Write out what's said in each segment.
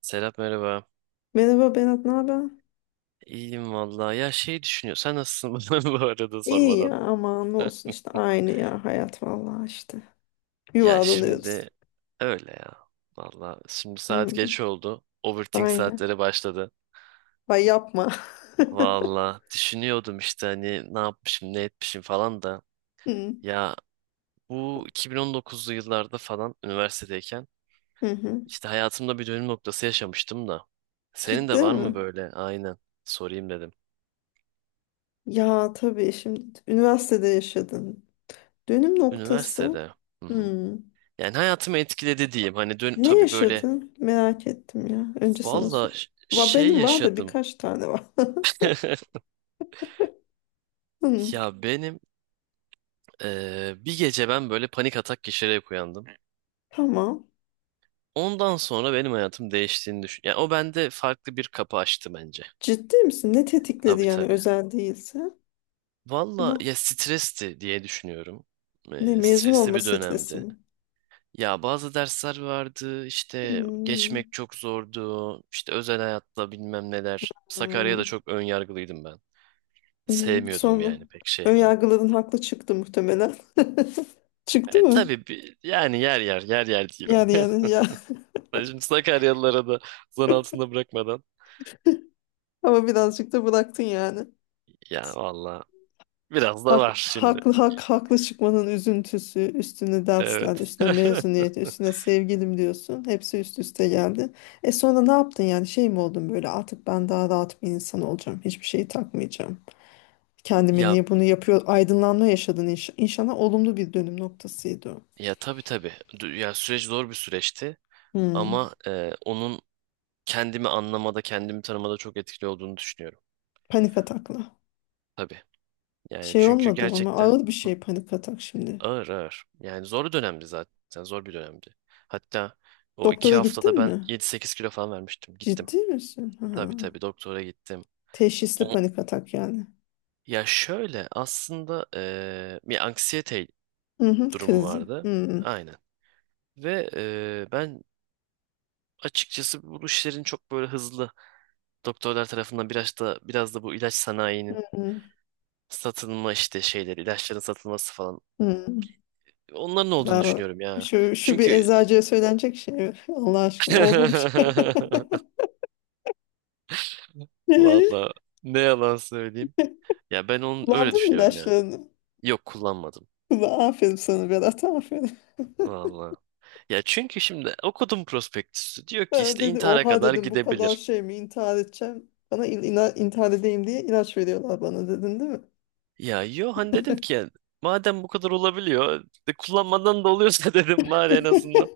Serap merhaba. Merhaba Berat, ne haber? İyiyim vallahi. Ya şey düşünüyor. Sen nasılsın bana bu arada İyi ya sormadan? aman ne olsun işte aynı ya hayat vallahi işte. Ya Yuvarlanıyoruz. şimdi öyle ya. Vallahi şimdi saat Hı, geç oldu. Overthink aynen. saatleri başladı. Ay yapma. Vallahi düşünüyordum işte hani ne yapmışım ne etmişim falan da. Hı, Ya bu 2019'lu yıllarda falan üniversitedeyken hı hı. işte hayatımda bir dönüm noktası yaşamıştım da. Senin de Ciddi var mi? mı böyle? Aynen. Sorayım dedim. Ya tabii şimdi üniversitede yaşadın. Dönüm noktası. Üniversitede. Hı hı. Hı. Yani hayatımı etkiledi diyeyim. Hani dön Ne tabii böyle. yaşadın? Merak ettim ya. Önce sana sor. Valla şey Benim var da yaşadım. birkaç tane var. Hı, Ya benim bir gece ben böyle panik atak geçirerek uyandım. tamam. Ondan sonra benim hayatım değiştiğini düşün. Yani o bende farklı bir kapı açtı bence. Ciddi misin? Ne tetikledi Tabii yani tabii. özel değilse? Valla No. ya stresti diye düşünüyorum. Ne mezun Stresli olma bir stresi dönemdi. mi? Ya bazı dersler vardı, işte Hmm, geçmek çok zordu. İşte özel hayatla bilmem neler. Sakarya'da Hmm. çok ön yargılıydım ben. Sevmiyordum Sonra yani pek şehri. önyargıların haklı çıktı muhtemelen. Çıktı E, mı? tabii yani yer yer yer yer diyeyim. Yani ya. Ben şimdi Sakaryalılara da zan altında bırakmadan. Ama birazcık da bıraktın yani. Ya valla biraz da Hak, var şimdi. haklı hak haklı çıkmanın üzüntüsü, üstüne dersler, Evet. üstüne mezuniyet, üstüne sevgilim diyorsun. Hepsi üst üste geldi. E sonra ne yaptın yani? Şey mi oldun böyle, artık ben daha rahat bir insan olacağım. Hiçbir şeyi takmayacağım. Kendime Ya niye bunu yapıyor? Aydınlanma yaşadın, inşallah olumlu bir dönüm noktasıydı o. ya tabii tabii. Ya süreç zor bir süreçti, Hmm, ama onun kendimi anlamada, kendimi tanımada çok etkili olduğunu düşünüyorum. Panik atakla. Tabii. Yani Şey çünkü olmadım ama gerçekten ağır bir Hı, şey panik atak şimdi. ağır ağır. Yani zor bir dönemdi zaten. Zor bir dönemdi. Hatta o iki Doktora haftada gittin ben mi? 7-8 kilo falan vermiştim. Gittim. Ciddi misin? Ha. Tabii tabii doktora gittim. Teşhisli panik atak yani. Ya şöyle aslında bir anksiyete Hı hı, durumu krizi. vardı. Hı Aynen. Ve ben açıkçası bu işlerin çok böyle hızlı doktorlar tarafından biraz da bu ilaç sanayinin hı, satılma işte şeyleri, ilaçların satılması falan hı. onların olduğunu Bravo. düşünüyorum ya. Şu bir Çünkü eczacıya söylenecek şey. Allah aşkına oldu bir şey. Ee, valla ne yalan söyleyeyim. Ya ben onu öyle Kullandın mı düşünüyorum ya. ilaçlarını? Yok kullanmadım. Ulan, aferin sana Berat, aferin. Valla. Ya çünkü şimdi okudum prospektüsü. Diyor ki Ben işte dedi, intihara oha kadar dedim, bu kadar gidebilir. şey mi, intihar edeceğim. Bana intihar edeyim diye ilaç veriyorlar bana dedin değil mi? Ya yo hani dedim ki yani, madem bu kadar olabiliyor de kullanmadan da oluyorsa dedim bari en azından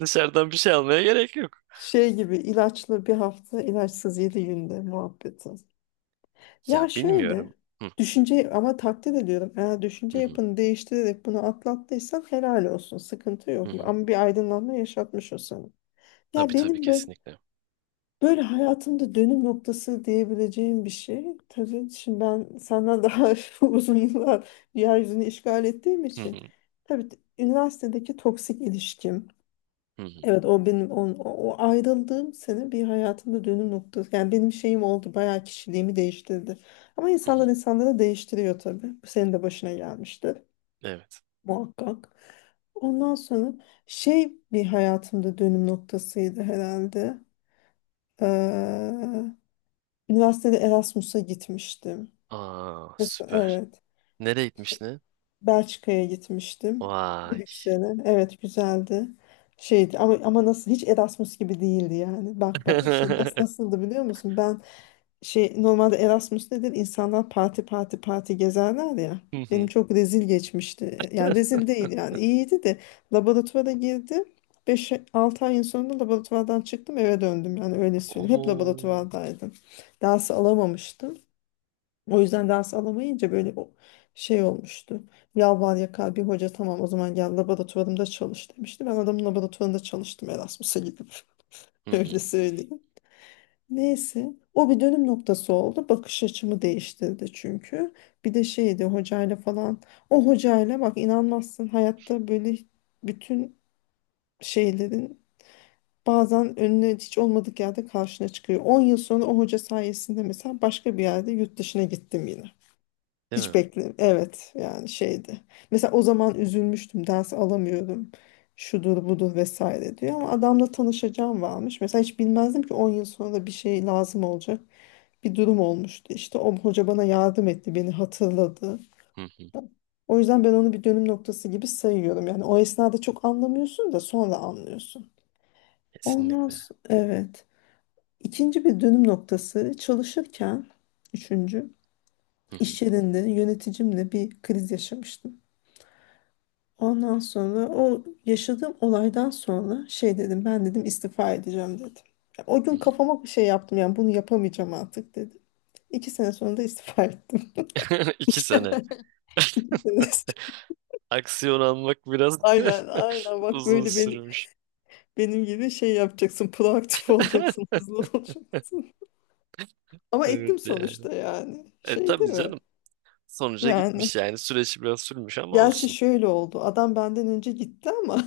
dışarıdan bir şey almaya gerek yok. Şey gibi, ilaçlı bir hafta, ilaçsız 7 günde muhabbeti. Ya Ya şöyle, bilmiyorum. Hı düşünce ama takdir ediyorum. Eğer düşünce hı, hı yapını değiştirerek bunu atlattıysan helal olsun. Sıkıntı hı, yok. hı. Ama bir aydınlanma yaşatmış o sana. Ya Tabii tabii benim böyle, kesinlikle. Hayatımda dönüm noktası diyebileceğim bir şey. Tabii şimdi ben senden daha uzun yıllar yeryüzünü işgal ettiğim Hı hı, için. Tabii üniversitedeki toksik ilişkim. hı hı, Evet, o benim o ayrıldığım sene bir hayatımda dönüm noktası. Yani benim şeyim oldu, bayağı kişiliğimi değiştirdi. Ama hı, insanlar hı. insanları değiştiriyor tabii. Bu senin de başına gelmiştir Evet. muhakkak. Ondan sonra şey bir hayatımda dönüm noktasıydı herhalde. Ee, üniversitede Erasmus'a gitmiştim. Aa, Mesela süper. evet. Nereye gitmiş ne? Belçika'ya gitmiştim. Vay. Brüksel'e. Evet, güzeldi. Şeydi ama nasıl hiç Erasmus gibi değildi yani. Bak bak, işte nasıl nasıldı biliyor musun? Ben şey, normalde Erasmus nedir? İnsanlar parti parti parti gezerler ya. Hı Benim hı. çok rezil geçmişti. Yani rezil değil, yani iyiydi de, laboratuvara girdim. Beş 6 ayın sonunda laboratuvardan çıktım, eve döndüm, yani öyle söyleyeyim. Hep Oo. laboratuvardaydım. Dersi alamamıştım. O yüzden ders alamayınca böyle o şey olmuştu. Yalvar yakar bir hoca, tamam o zaman gel laboratuvarımda çalış demişti. Ben adamın laboratuvarında çalıştım Erasmus'a gidip, Hı hı. öyle söyleyeyim. Neyse o bir dönüm noktası oldu. Bakış açımı değiştirdi çünkü. Bir de şeydi hocayla falan. O hocayla, bak, inanmazsın, hayatta böyle bütün şeylerin bazen önüne, hiç olmadık yerde karşına çıkıyor. 10 yıl sonra o hoca sayesinde mesela başka bir yerde yurt dışına gittim yine. Değil Hiç mi? bekle. Evet, yani şeydi. Mesela o zaman üzülmüştüm. Ders alamıyorum. Şudur budur vesaire diyor. Ama adamla tanışacağım varmış. Mesela hiç bilmezdim ki 10 yıl sonra da bir şey lazım olacak. Bir durum olmuştu. İşte o hoca bana yardım etti. Beni hatırladı. Hı hı. O yüzden ben onu bir dönüm noktası gibi sayıyorum. Yani o esnada çok anlamıyorsun da sonra anlıyorsun. Ondan Kesinlikle. sonra, evet. İkinci bir dönüm noktası çalışırken, üçüncü, Hı hı, iş yerinde yöneticimle bir kriz yaşamıştım. Ondan sonra o yaşadığım olaydan sonra şey dedim, ben dedim istifa edeceğim dedim. Ya o hı gün hı. kafama bir şey yaptım, yani bunu yapamayacağım artık dedim. 2 sene sonra da istifa ettim. İki İki sene sene. sonra- Aksiyon almak biraz Aynen aynen, bak, uzun böyle benim, sürmüş. Gibi şey yapacaksın, proaktif olacaksın, hızlı olacaksın. Ama Evet ettim yani. sonuçta, yani E şey değil tabii mi? canım. Sonuca Yani gitmiş yani. Süreç biraz sürmüş ama gerçi olsun. şöyle oldu, adam benden önce gitti ama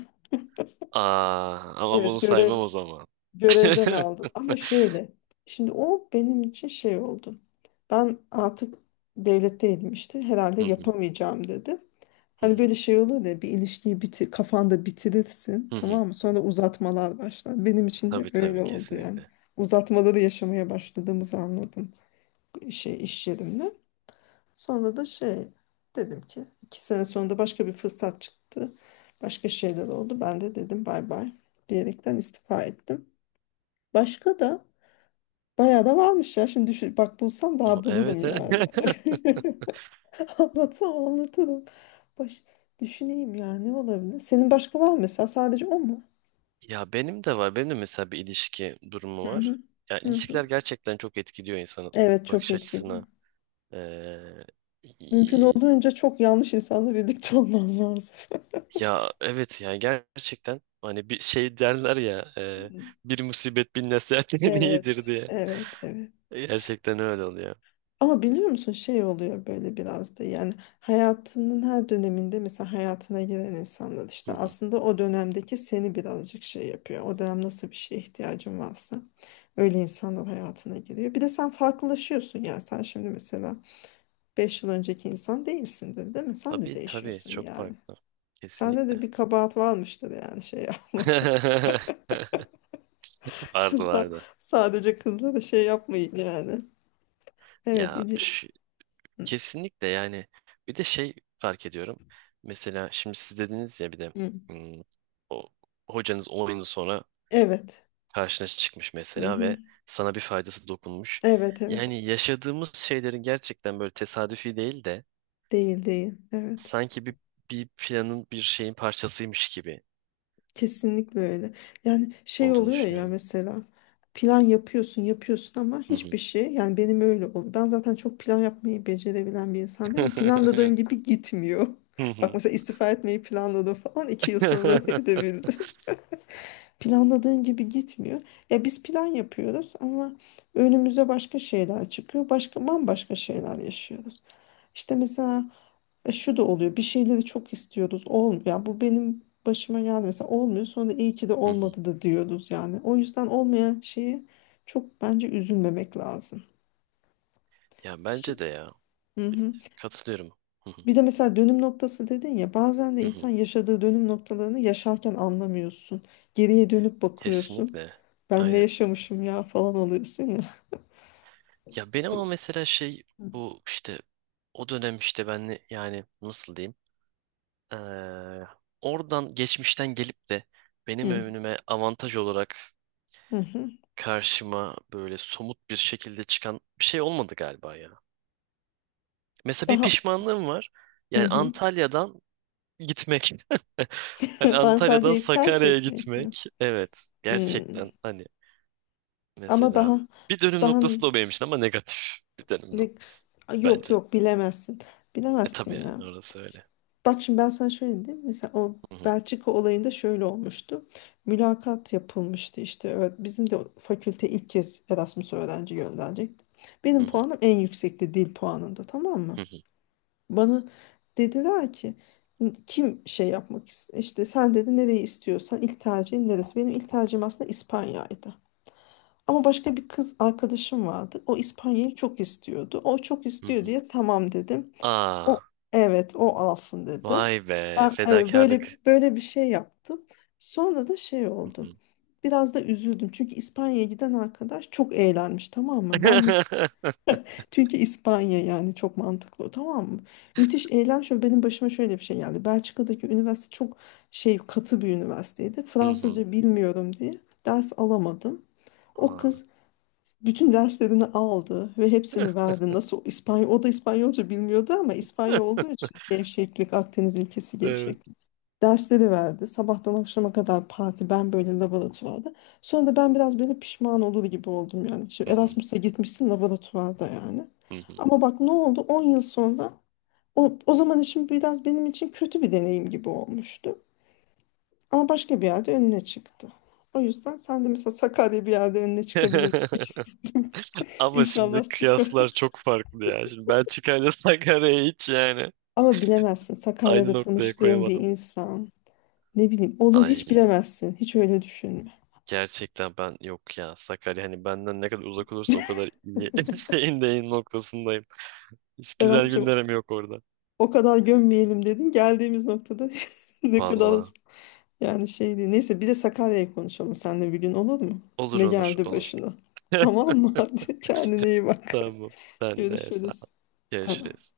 Aa, ama bunu evet, saymam o zaman. görevden aldı. Ama şöyle. Şimdi o benim için şey oldu. Ben artık devletteydim işte. Herhalde Hı hı, yapamayacağım dedim. hı Hani hı, böyle şey olur ya, bir ilişkiyi bitir, kafanda bitirirsin hı hı. tamam mı? Sonra uzatmalar başlar. Benim için de Tabii tabii öyle oldu yani. kesinlikle. Uzatmaları yaşamaya başladığımızı anladım şey, iş yerimde. Sonra da şey dedim ki, 2 sene sonra başka bir fırsat çıktı. Başka şeyler oldu. Ben de dedim bay bay diyerekten istifa ettim. Başka da Bayağı da varmış ya. Şimdi düşün, bak bulsam O, daha bulurum evet evet. yani. Anlatsam anlatırım. Baş, düşüneyim ya, ne olabilir? Senin başka var mı mesela? Sadece o mu? Ya benim de var. Benim de mesela bir ilişki durumu Hı var. hı. Ya Hı hı. ilişkiler gerçekten çok etkiliyor insanın Evet, çok bakış etkili. açısına. Ee, Mümkün y- olduğunca çok yanlış insanla birlikte olman lazım. Ya evet ya, gerçekten hani bir şey derler ya, bir musibet bin nasihat iyidir Evet, diye. evet, evet. Gerçekten öyle oluyor. Ama biliyor musun şey oluyor böyle biraz da, yani hayatının her döneminde mesela hayatına giren insanlar işte Hı hı. aslında o dönemdeki seni birazcık şey yapıyor. O dönem nasıl bir şeye ihtiyacın varsa öyle insanlar hayatına giriyor. Bir de sen farklılaşıyorsun, yani sen şimdi mesela 5 yıl önceki insan değilsin, değilsindir, değil mi? Sen de Tabii tabii değişiyorsun çok yani. farklı. Sende de Kesinlikle. bir kabahat varmıştır yani, şey yapma. Vardı Sa- vardı. Sadece kızlara şey yapmayın yani. Evet. Ya Hı, kesinlikle yani bir de şey fark ediyorum. Mesela şimdi siz dediniz ya bir de, hı. hmm, o hocanız 10 yıl sonra Evet. karşına çıkmış Hı mesela, hı. ve sana bir faydası dokunmuş. Evet, evet. Yani yaşadığımız şeylerin gerçekten böyle tesadüfi değil de Değil değil. Evet. sanki bir planın bir şeyin parçasıymış gibi Kesinlikle öyle. Yani şey olduğunu oluyor ya düşünüyorum. mesela, plan yapıyorsun yapıyorsun ama hiçbir şey, yani benim öyle oldu. Ben zaten çok plan yapmayı becerebilen bir insan değilim ama planladığın gibi gitmiyor. Hı Bak hı. mesela istifa etmeyi planladım falan, 2 yıl sonra edebildim. Planladığın gibi gitmiyor. Ya biz plan yapıyoruz ama önümüze başka şeyler çıkıyor. Başka bambaşka şeyler yaşıyoruz. İşte mesela şu da oluyor. Bir şeyleri çok istiyoruz. Olmuyor. Yani bu benim başıma geldi mesela, olmuyor. Sonra iyi ki de Hı hı. olmadı da diyoruz yani. O yüzden olmayan şeyi çok, bence üzülmemek lazım. Ya bence Şi- de ya. hı hı. Katılıyorum. Hı hı, Bir de mesela dönüm noktası dedin ya, bazen de hı insan hı. yaşadığı dönüm noktalarını yaşarken anlamıyorsun. Geriye dönüp bakıyorsun. Kesinlikle. Ben ne Aynen. yaşamışım ya, falan oluyorsun ya. Ya benim ama mesela şey, bu işte o dönem işte ben yani nasıl diyeyim? Eee, Oradan geçmişten gelip de benim Hı önüme avantaj olarak hı. Hı. karşıma böyle somut bir şekilde çıkan bir şey olmadı galiba ya. Mesela bir Daha, pişmanlığım var. hı Yani hı. Antalya'dan gitmek. Hani Antalya'dan Antalya'yı terk Sakarya'ya etmek mi? gitmek. Evet. Hı. Gerçekten hani Ama mesela daha bir dönüm daha noktası da o benim için, ama negatif bir dönüm Ne- noktası yok bence. yok, bilemezsin. E tabii Bilemezsin ya. yani orası öyle. Bak şimdi ben sana şöyle diyeyim. Mesela o Hı hı, Belçika olayında şöyle olmuştu. Mülakat yapılmıştı işte. Evet, bizim de fakülte ilk kez Erasmus öğrenci gönderecekti. hı Benim hı, puanım en yüksekti dil puanında, tamam mı? hı hı, Bana dediler ki, kim şey yapmak istiyor? İşte, sen dedi, nereyi istiyorsan, ilk tercihin neresi? Benim ilk tercihim aslında İspanya'ydı. Ama başka bir kız arkadaşım vardı. O İspanya'yı çok istiyordu. O çok hı istiyor hı. diye tamam dedim. O, Aa, evet, o alsın dedim. vay be, Ben evet, böyle fedakarlık. böyle bir şey yaptım. Sonra da şey Hı hı. oldu. Biraz da üzüldüm. Çünkü İspanya'ya giden arkadaş çok eğlenmiş, tamam mı? Çünkü İspanya, yani çok mantıklı, tamam mı? Müthiş eğlenmiş ve benim başıma şöyle bir şey geldi. Belçika'daki üniversite çok şey, katı bir üniversiteydi. Hı hı. Fransızca bilmiyorum diye ders alamadım. O Aa. kız bütün derslerini aldı ve hepsini verdi. Nasıl İspanyol, o da İspanyolca bilmiyordu ama İspanyol olduğu için gevşeklik, Akdeniz ülkesi Evet. gevşeklik. Dersleri verdi. Sabahtan akşama kadar parti, ben böyle laboratuvarda. Sonra da ben biraz böyle pişman olur gibi oldum yani. Hı Şimdi hı, Erasmus'a gitmişsin, laboratuvarda yani. hı hı. Ama bak ne oldu? 10 yıl sonra o zaman işim biraz benim için kötü bir deneyim gibi olmuştu. Ama başka bir yerde önüne çıktı. O yüzden sen de mesela, Sakarya bir yerde önüne çıkabilir. Ama şimdi İnşallah çıkar. kıyaslar çok farklı ya. Şimdi Belçika ile Sakarya'yı hiç yani Ama bilemezsin. aynı Sakarya'da noktaya tanıştığım bir koyamadım. insan. Ne bileyim, olur, hiç Ay. bilemezsin. Hiç öyle düşünme. Gerçekten ben yok ya, Sakarya hani benden ne kadar uzak olursa o kadar iyi şeyin deyin noktasındayım. Hiç güzel Berat'cığım, günlerim yok orada. o kadar gömmeyelim dedin. Geldiğimiz noktada ne kadar, Valla. yani şey değil. Neyse, bir de Sakarya'yı konuşalım seninle bir gün, olur mu? Olur Ne olur geldi olur. başına? Tamam mı? Hadi kendine iyi bak. Tamam. Sen de sağ ol. Görüşürüz. Bay bay. Görüşürüz.